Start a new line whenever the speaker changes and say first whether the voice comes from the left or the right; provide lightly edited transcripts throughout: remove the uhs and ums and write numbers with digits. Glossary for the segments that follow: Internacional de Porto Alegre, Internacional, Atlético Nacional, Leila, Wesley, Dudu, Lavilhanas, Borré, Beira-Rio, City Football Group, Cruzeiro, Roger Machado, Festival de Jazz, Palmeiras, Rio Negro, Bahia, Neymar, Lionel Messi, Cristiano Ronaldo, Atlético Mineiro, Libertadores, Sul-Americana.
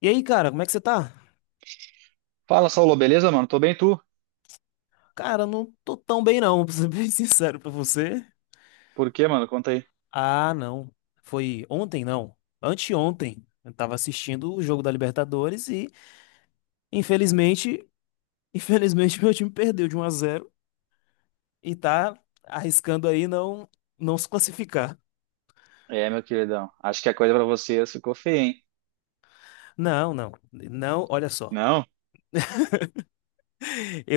left: E aí, cara, como é que você tá?
right: Fala, Saulo, beleza, mano? Tô bem, tu?
left: Cara, eu não tô tão bem não, pra ser bem sincero pra você.
right: Por quê, mano? Conta aí.
left: Ah, não. Foi ontem, não. Anteontem. Eu tava assistindo o jogo da Libertadores e, infelizmente, infelizmente meu time perdeu de um a zero e tá arriscando aí não se classificar.
right: É, meu queridão, acho que a coisa pra você ficou feia, hein?
left: Não, não. Não, olha só.
right: Não? O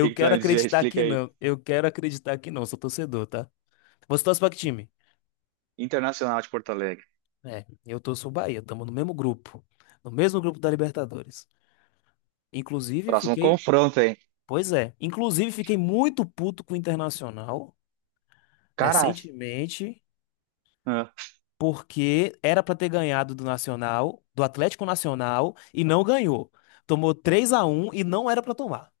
right: que que tu
left: quero
right: vai me dizer?
left: acreditar
right: Explica
left: que
right: aí.
left: não. Eu quero acreditar que não. Sou torcedor, tá? Você torce pra que time?
right: Internacional de Porto Alegre.
left: É, eu torço o Bahia. Tamo no mesmo grupo. No mesmo grupo da Libertadores. Inclusive,
right: Próximo
left: fiquei.
right: confronto, hein?
left: Pois é. Inclusive, fiquei muito puto com o Internacional
right: Cara,
left: recentemente,
right: ah,
left: porque era pra ter ganhado do Nacional, do Atlético Nacional, e não ganhou. Tomou 3 a um e não era pra tomar.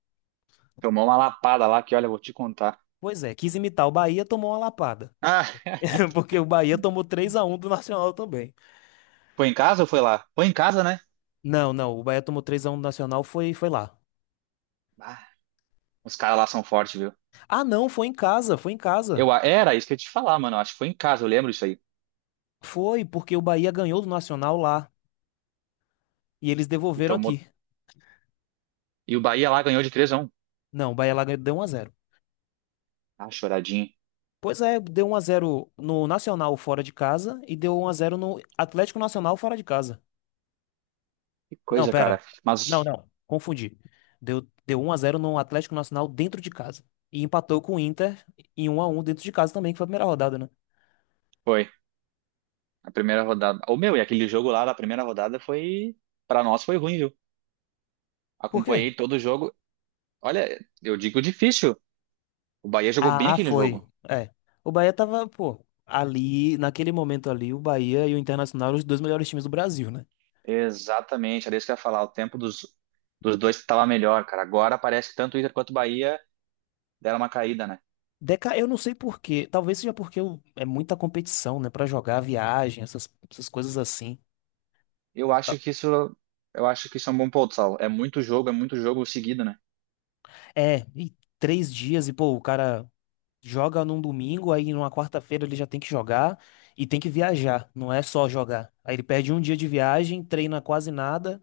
right: tomou uma lapada lá que, olha, eu vou te contar.
left: Pois é, quis imitar o Bahia, tomou uma lapada.
right: Ah,
left: Porque o Bahia tomou 3 a um do Nacional também.
right: foi em casa ou foi lá? Foi em casa, né?
left: Não, não, o Bahia tomou três a um do Nacional, foi lá.
right: Ah, os caras lá são fortes, viu?
left: Ah, não, foi em casa, foi em casa.
right: Eu, era isso que eu ia te falar, mano. Acho que foi em casa, eu lembro isso aí.
left: Foi, porque o Bahia ganhou do Nacional lá. E eles
right: E
left: devolveram
right: tomou.
left: aqui.
right: E o Bahia lá ganhou de 3-1.
left: Não, o Bahia lá ganhou, deu um a zero.
right: Ah, choradinho.
left: Pois é, deu um a zero no Nacional fora de casa e deu um a zero no Atlético Nacional fora de casa.
right: Que
left: Não,
right: coisa, cara.
left: pera. Não,
right: Mas
left: não. Confundi. Deu um a zero no Atlético Nacional dentro de casa. E empatou com o Inter em um a um dentro de casa também, que foi a primeira rodada, né?
right: foi. A primeira rodada. Ô, meu, e aquele jogo lá da primeira rodada foi. Pra nós foi ruim, viu?
left: Por quê?
right: Acompanhei todo o jogo. Olha, eu digo difícil. O Bahia jogou bem
left: Ah,
right: aquele
left: foi.
right: jogo.
left: É. O Bahia tava, pô, ali, naquele momento ali, o Bahia e o Internacional eram os dois melhores times do Brasil, né?
right: Exatamente, era isso que eu ia falar. O tempo dos dois estava melhor, cara. Agora parece que tanto o Inter quanto o Bahia deram uma caída, né?
left: Deca, eu não sei por quê. Talvez seja porque é muita competição, né? Pra jogar, viagem, essas coisas assim.
right: Eu acho que isso. Eu acho que isso é um bom ponto, Saulo. É muito jogo seguido, né?
left: É, e três dias, e pô, o cara joga num domingo, aí numa quarta-feira ele já tem que jogar e tem que viajar, não é só jogar. Aí ele perde um dia de viagem, treina quase nada,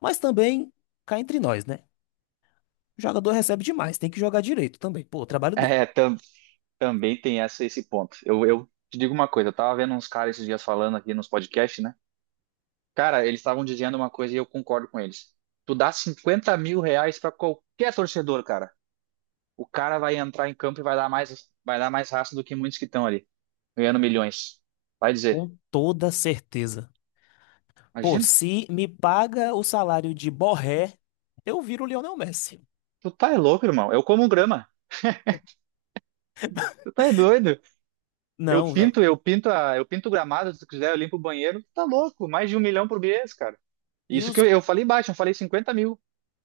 left: mas também cá entre nós, né? O jogador recebe demais, tem que jogar direito também, pô, o trabalho dele.
right: É, também tem essa, esse ponto. Eu te digo uma coisa, eu tava vendo uns caras esses dias falando aqui nos podcasts, né? Cara, eles estavam dizendo uma coisa e eu concordo com eles. Tu dá 50 mil reais pra qualquer torcedor, cara. O cara vai entrar em campo e vai dar mais raça do que muitos que estão ali, ganhando milhões. Vai dizer,
left: Com toda certeza. Pô,
right: imagina,
left: se me paga o salário de Borré, eu viro o Lionel Messi.
right: tu tá é louco, irmão. Eu como grama. Tu tá é doido. Eu
left: Não,
right: pinto, eu pinto a, eu pinto o gramado, se tu quiser, eu limpo o banheiro. Tu tá louco. Mais de um milhão por mês, cara.
left: e
right: Isso que
left: os
right: eu falei baixo, eu falei 50 mil.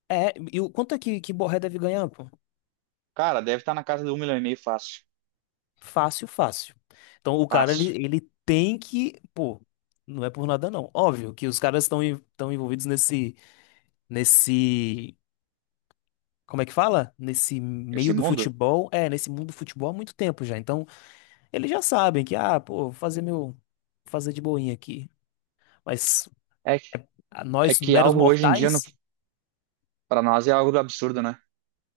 left: é, e o quanto é que Borré deve ganhar, pô?
right: Cara, deve estar na casa de um milhão e meio fácil.
left: Fácil, fácil. Então o cara,
right: Fácil.
left: ele tem que, pô, não é por nada não. Óbvio que os caras estão envolvidos nesse, nesse, como é que fala? Nesse meio
right: Esse
left: do
right: mundo
left: futebol, é, nesse mundo do futebol há muito tempo já. Então eles já sabem que, ah, pô, vou fazer meu, vou fazer de boinha aqui. Mas
right: é,
left: a
right: é
left: nós,
right: que
left: meros
right: algo hoje em dia,
left: mortais,
right: para nós, é algo absurdo, né?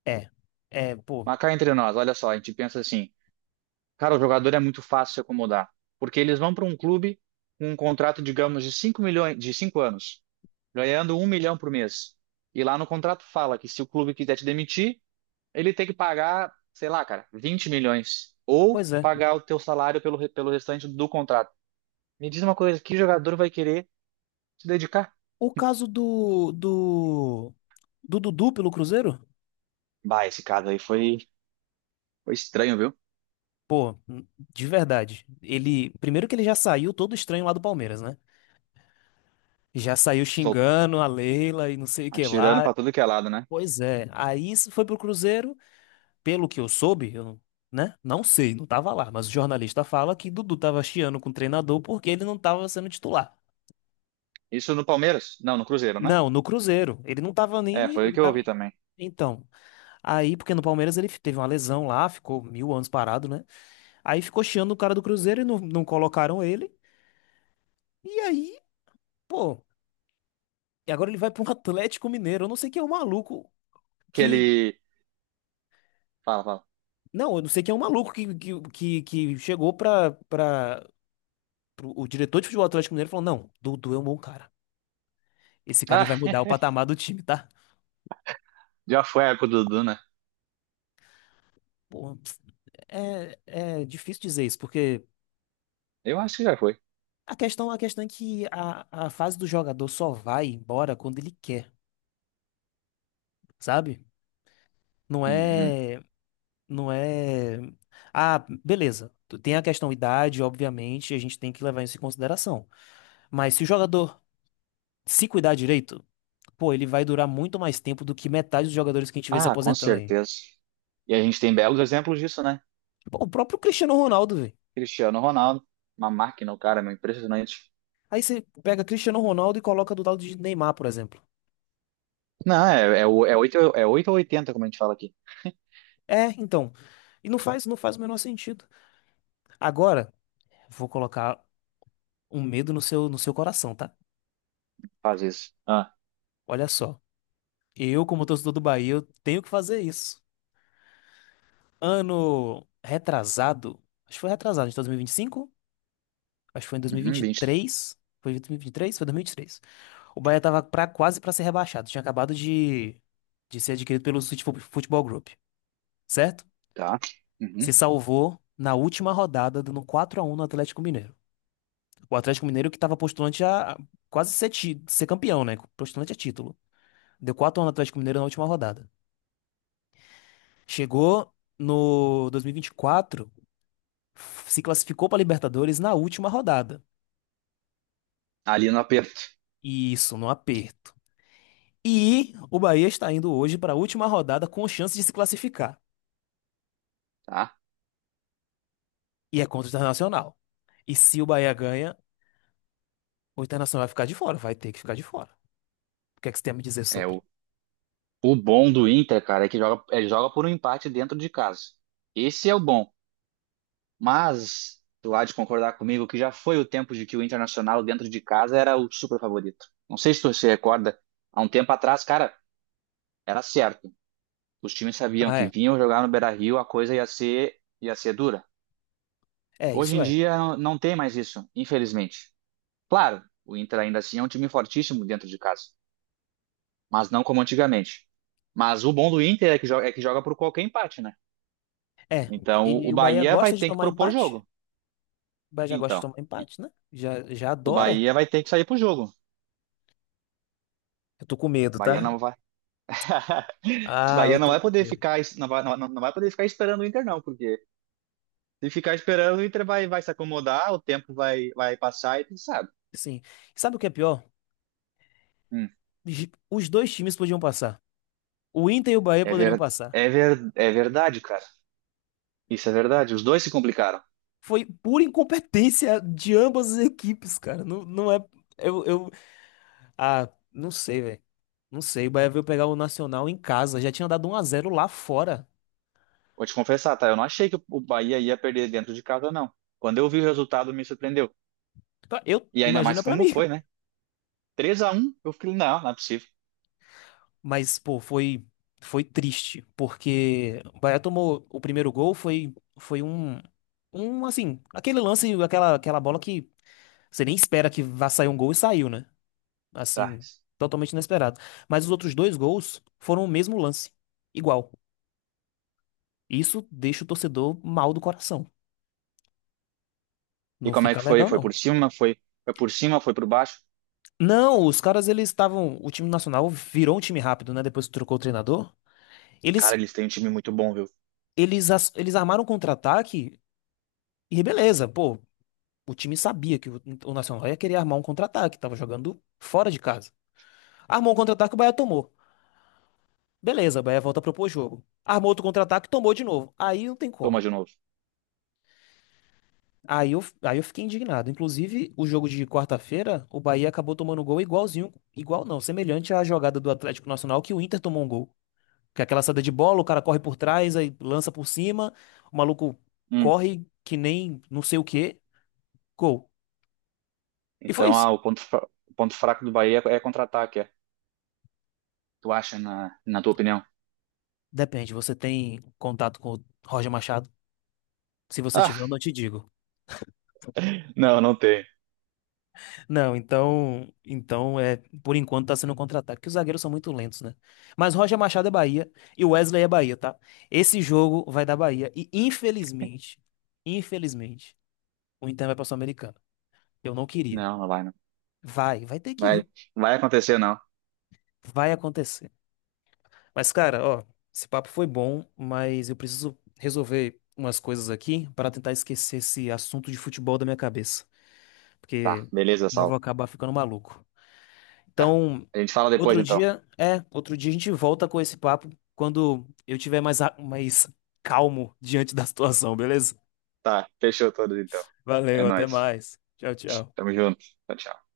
left: é, é, pô,
right: Mas cá entre nós, olha só, a gente pensa assim, cara, o jogador é muito fácil se acomodar, porque eles vão para um clube com um contrato, digamos, de 5 milhões, de 5 anos, ganhando um milhão por mês. E lá no contrato fala que se o clube quiser te demitir, ele tem que pagar, sei lá, cara, 20 milhões ou
left: pois é.
right: pagar o teu salário pelo restante do contrato. Me diz uma coisa, que jogador vai querer se dedicar?
left: O caso do Dudu pelo Cruzeiro?
right: Bah, esse caso aí foi estranho, viu?
left: Pô, de verdade. Ele, primeiro que ele já saiu todo estranho lá do Palmeiras, né? Já saiu
right: Sol-
left: xingando a Leila e não sei o que
right: Atirando
left: lá.
right: para tudo que é lado, né?
left: Pois é. Aí isso foi pro Cruzeiro, pelo que eu soube, eu, não- né? Não sei, não tava lá, mas o jornalista fala que Dudu tava chiando com o treinador porque ele não tava sendo titular.
right: Isso no Palmeiras? Não, no Cruzeiro, né?
left: Não, no Cruzeiro. Ele não tava
right: É,
left: nem,
right: foi o
left: ele
right: que eu
left: tava.
right: ouvi também.
left: Então, aí, porque no Palmeiras ele teve uma lesão lá, ficou mil anos parado, né? Aí ficou chiando o cara do Cruzeiro e não colocaram ele. E aí, pô. E agora ele vai para um Atlético Mineiro. Eu não sei quem é o maluco
right: Que
left: que.
right: ele. Fala, fala.
left: Não, eu não sei quem é o maluco que chegou para o diretor de futebol do Atlético Mineiro e falou: Não, Dudu é um bom cara. Esse cara ele
right: Ah,
left: vai mudar o patamar do time, tá?
right: já foi a época do Dudu, né?
left: Pô, é, é difícil dizer isso, porque
right: Eu acho que já foi.
left: a questão é que a fase do jogador só vai embora quando ele quer, sabe? Não
right: Uhum.
left: é. Não é. Ah, beleza. Tem a questão idade, obviamente, a gente tem que levar isso em consideração. Mas se o jogador se cuidar direito, pô, ele vai durar muito mais tempo do que metade dos jogadores que a gente vê se
right: Ah, com
left: aposentando aí.
right: certeza. E a gente tem belos exemplos disso, né?
left: Pô, o próprio Cristiano Ronaldo, velho.
right: Cristiano Ronaldo, uma máquina, o cara, meu, impressionante.
left: Aí você pega Cristiano Ronaldo e coloca do lado de Neymar, por exemplo.
right: Não, 8 é 8 ou 80, como a gente fala aqui.
left: É, então. E não faz o menor sentido. Agora, vou colocar um medo no seu, no seu coração, tá?
right: Faz isso. Ah,
left: Olha só. Eu, como torcedor do Bahia, eu tenho que fazer isso. Ano retrasado, acho que foi retrasado, de 2025, acho que foi em
right: uhum, 20,
left: 2023, foi 2023, foi 2023. O Bahia tava pra, quase pra ser rebaixado. Tinha acabado de ser adquirido pelo City Futebol Group, certo?
right: tá. Uhum.
left: Se salvou na última rodada, dando quatro a um no Atlético Mineiro. O Atlético Mineiro que tava postulante a quase ser, ser campeão, né? Postulante a título. Deu quatro a um no Atlético Mineiro na última rodada. Chegou no 2024, se classificou pra Libertadores na última rodada.
right: Ali no aperto,
left: E isso, no aperto. E o Bahia está indo hoje para a última rodada com chance de se classificar.
right: tá?
left: E é contra o Internacional. E se o Bahia ganha, o Internacional vai ficar de fora, vai ter que ficar de fora. O que é que você tem a me dizer
right: É o,
left: sobre?
right: o bom do Inter, cara, é que joga, joga por um empate dentro de casa. Esse é o bom. Mas tu há de concordar comigo que já foi o tempo de que o Internacional dentro de casa era o super favorito. Não sei se tu se recorda, há um tempo atrás, cara, era certo. Os times sabiam
left: Ah,
right: que
left: é.
right: vinham jogar no Beira-Rio, a coisa ia ser dura.
left: É,
right: Hoje
left: isso
right: em
left: é.
right: dia não tem mais isso, infelizmente. Claro, o Inter ainda assim é um time fortíssimo dentro de casa, mas não como antigamente. Mas o bom do Inter é que joga, por qualquer empate, né?
left: É.
right: Então o
left: E o Bahia
right: Bahia vai
left: gosta de
right: ter que
left: tomar
right: propor
left: empate?
right: jogo.
left: O Bahia já gosta de
right: Então,
left: tomar empate, né? Já, já
right: o
left: adora.
right: Bahia vai ter que sair pro jogo. O
left: Eu tô com medo,
right: Bahia
left: tá?
right: não vai
left: Ah, eu
right: Bahia não
left: tô
right: vai
left: com
right: poder
left: medo.
right: ficar, não vai, não, não vai poder ficar esperando o Inter, não, porque se ficar esperando, o Inter vai se acomodar, o tempo vai passar e tu sabe.
left: Sim. E sabe o que é pior?
right: Hum,
left: Gi- Os dois times podiam passar. O Inter e o Bahia
right: é
left: poderiam
right: ver,
left: passar.
right: é verdade, cara. Isso é verdade. Os dois se complicaram.
left: Foi pura incompetência de ambas as equipes, cara. Não, não é. Eu, eu. Ah, não sei, velho. Não sei. O Bahia veio pegar o Nacional em casa. Já tinha dado um a zero lá fora.
right: Vou te confessar, tá? Eu não achei que o Bahia ia perder dentro de casa, não. Quando eu vi o resultado, me surpreendeu.
left: Pra- Eu,
right: E ainda mais
left: imagina pra
right: como
left: mim.
right: foi, né? 3-1, eu falei, não, não é possível.
left: Mas, pô, foi. Foi triste. Porque o Bahia tomou o primeiro gol. Foi. Foi um. Um, assim. Aquele lance, aquela bola que você nem espera que vá sair um gol e saiu, né?
right: Tá.
left: Assim. Totalmente inesperado. Mas os outros dois gols foram o mesmo lance. Igual. Isso deixa o torcedor mal do coração.
right: E
left: Não
right: como é
left: fica
right: que foi?
left: legal,
right: Foi
left: não.
right: por cima, foi por cima, foi por baixo.
left: Não, os caras, eles estavam. O time nacional virou um time rápido, né? Depois que trocou o treinador.
right: Cara,
left: Eles,
right: eles têm um time muito bom, viu?
left: eles armaram um contra-ataque e beleza, pô. O time sabia que o Nacional ia querer armar um contra-ataque, tava jogando fora de casa. Armou um contra-ataque, o Bahia tomou. Beleza, o Bahia volta a propor jogo. Armou outro contra-ataque, tomou de novo. Aí não tem
right: Toma
left: como.
right: de novo.
left: Aí eu fiquei indignado. Inclusive, o jogo de quarta-feira, o Bahia acabou tomando um gol igualzinho, igual não, semelhante à jogada do Atlético Nacional que o Inter tomou um gol. Que é aquela saída de bola, o cara corre por trás, aí lança por cima, o maluco
right: Hum.
left: corre que nem não sei o quê, gol. E foi
right: Então,
left: isso.
right: ah, o ponto, o ponto fraco do Bahia é contra-ataque, é. Tu acha, na tua opinião?
left: Depende, você tem contato com o Roger Machado? Se você tiver,
right: Ah,
left: eu não te digo.
right: não, não tem.
left: Não, então é, por enquanto tá sendo um contra-ataque, porque os zagueiros são muito lentos, né? Mas Roger Machado é Bahia e o Wesley é Bahia, tá? Esse jogo vai dar Bahia e infelizmente, infelizmente, o Inter vai pra Sul-Americana. Eu não queria.
right: Não, não vai, não.
left: Vai, vai ter que
right: Vai,
left: ir,
right: vai acontecer, não.
left: vai acontecer. Mas cara, ó, esse papo foi bom, mas eu preciso resolver umas coisas aqui para tentar esquecer esse assunto de futebol da minha cabeça,
right: Tá,
left: porque
right: beleza,
left: não vou
right: Saulo.
left: acabar ficando maluco.
right: Tá.
left: Então,
right: A gente fala depois,
left: outro
right: então.
left: dia, é, outro dia a gente volta com esse papo quando eu tiver mais, mais calmo diante da situação, beleza?
right: Tá, fechou todos, então. É
left: Valeu, até
right: nóis.
left: mais. Tchau, tchau.
right: Tamo junto. Tchau, tchau.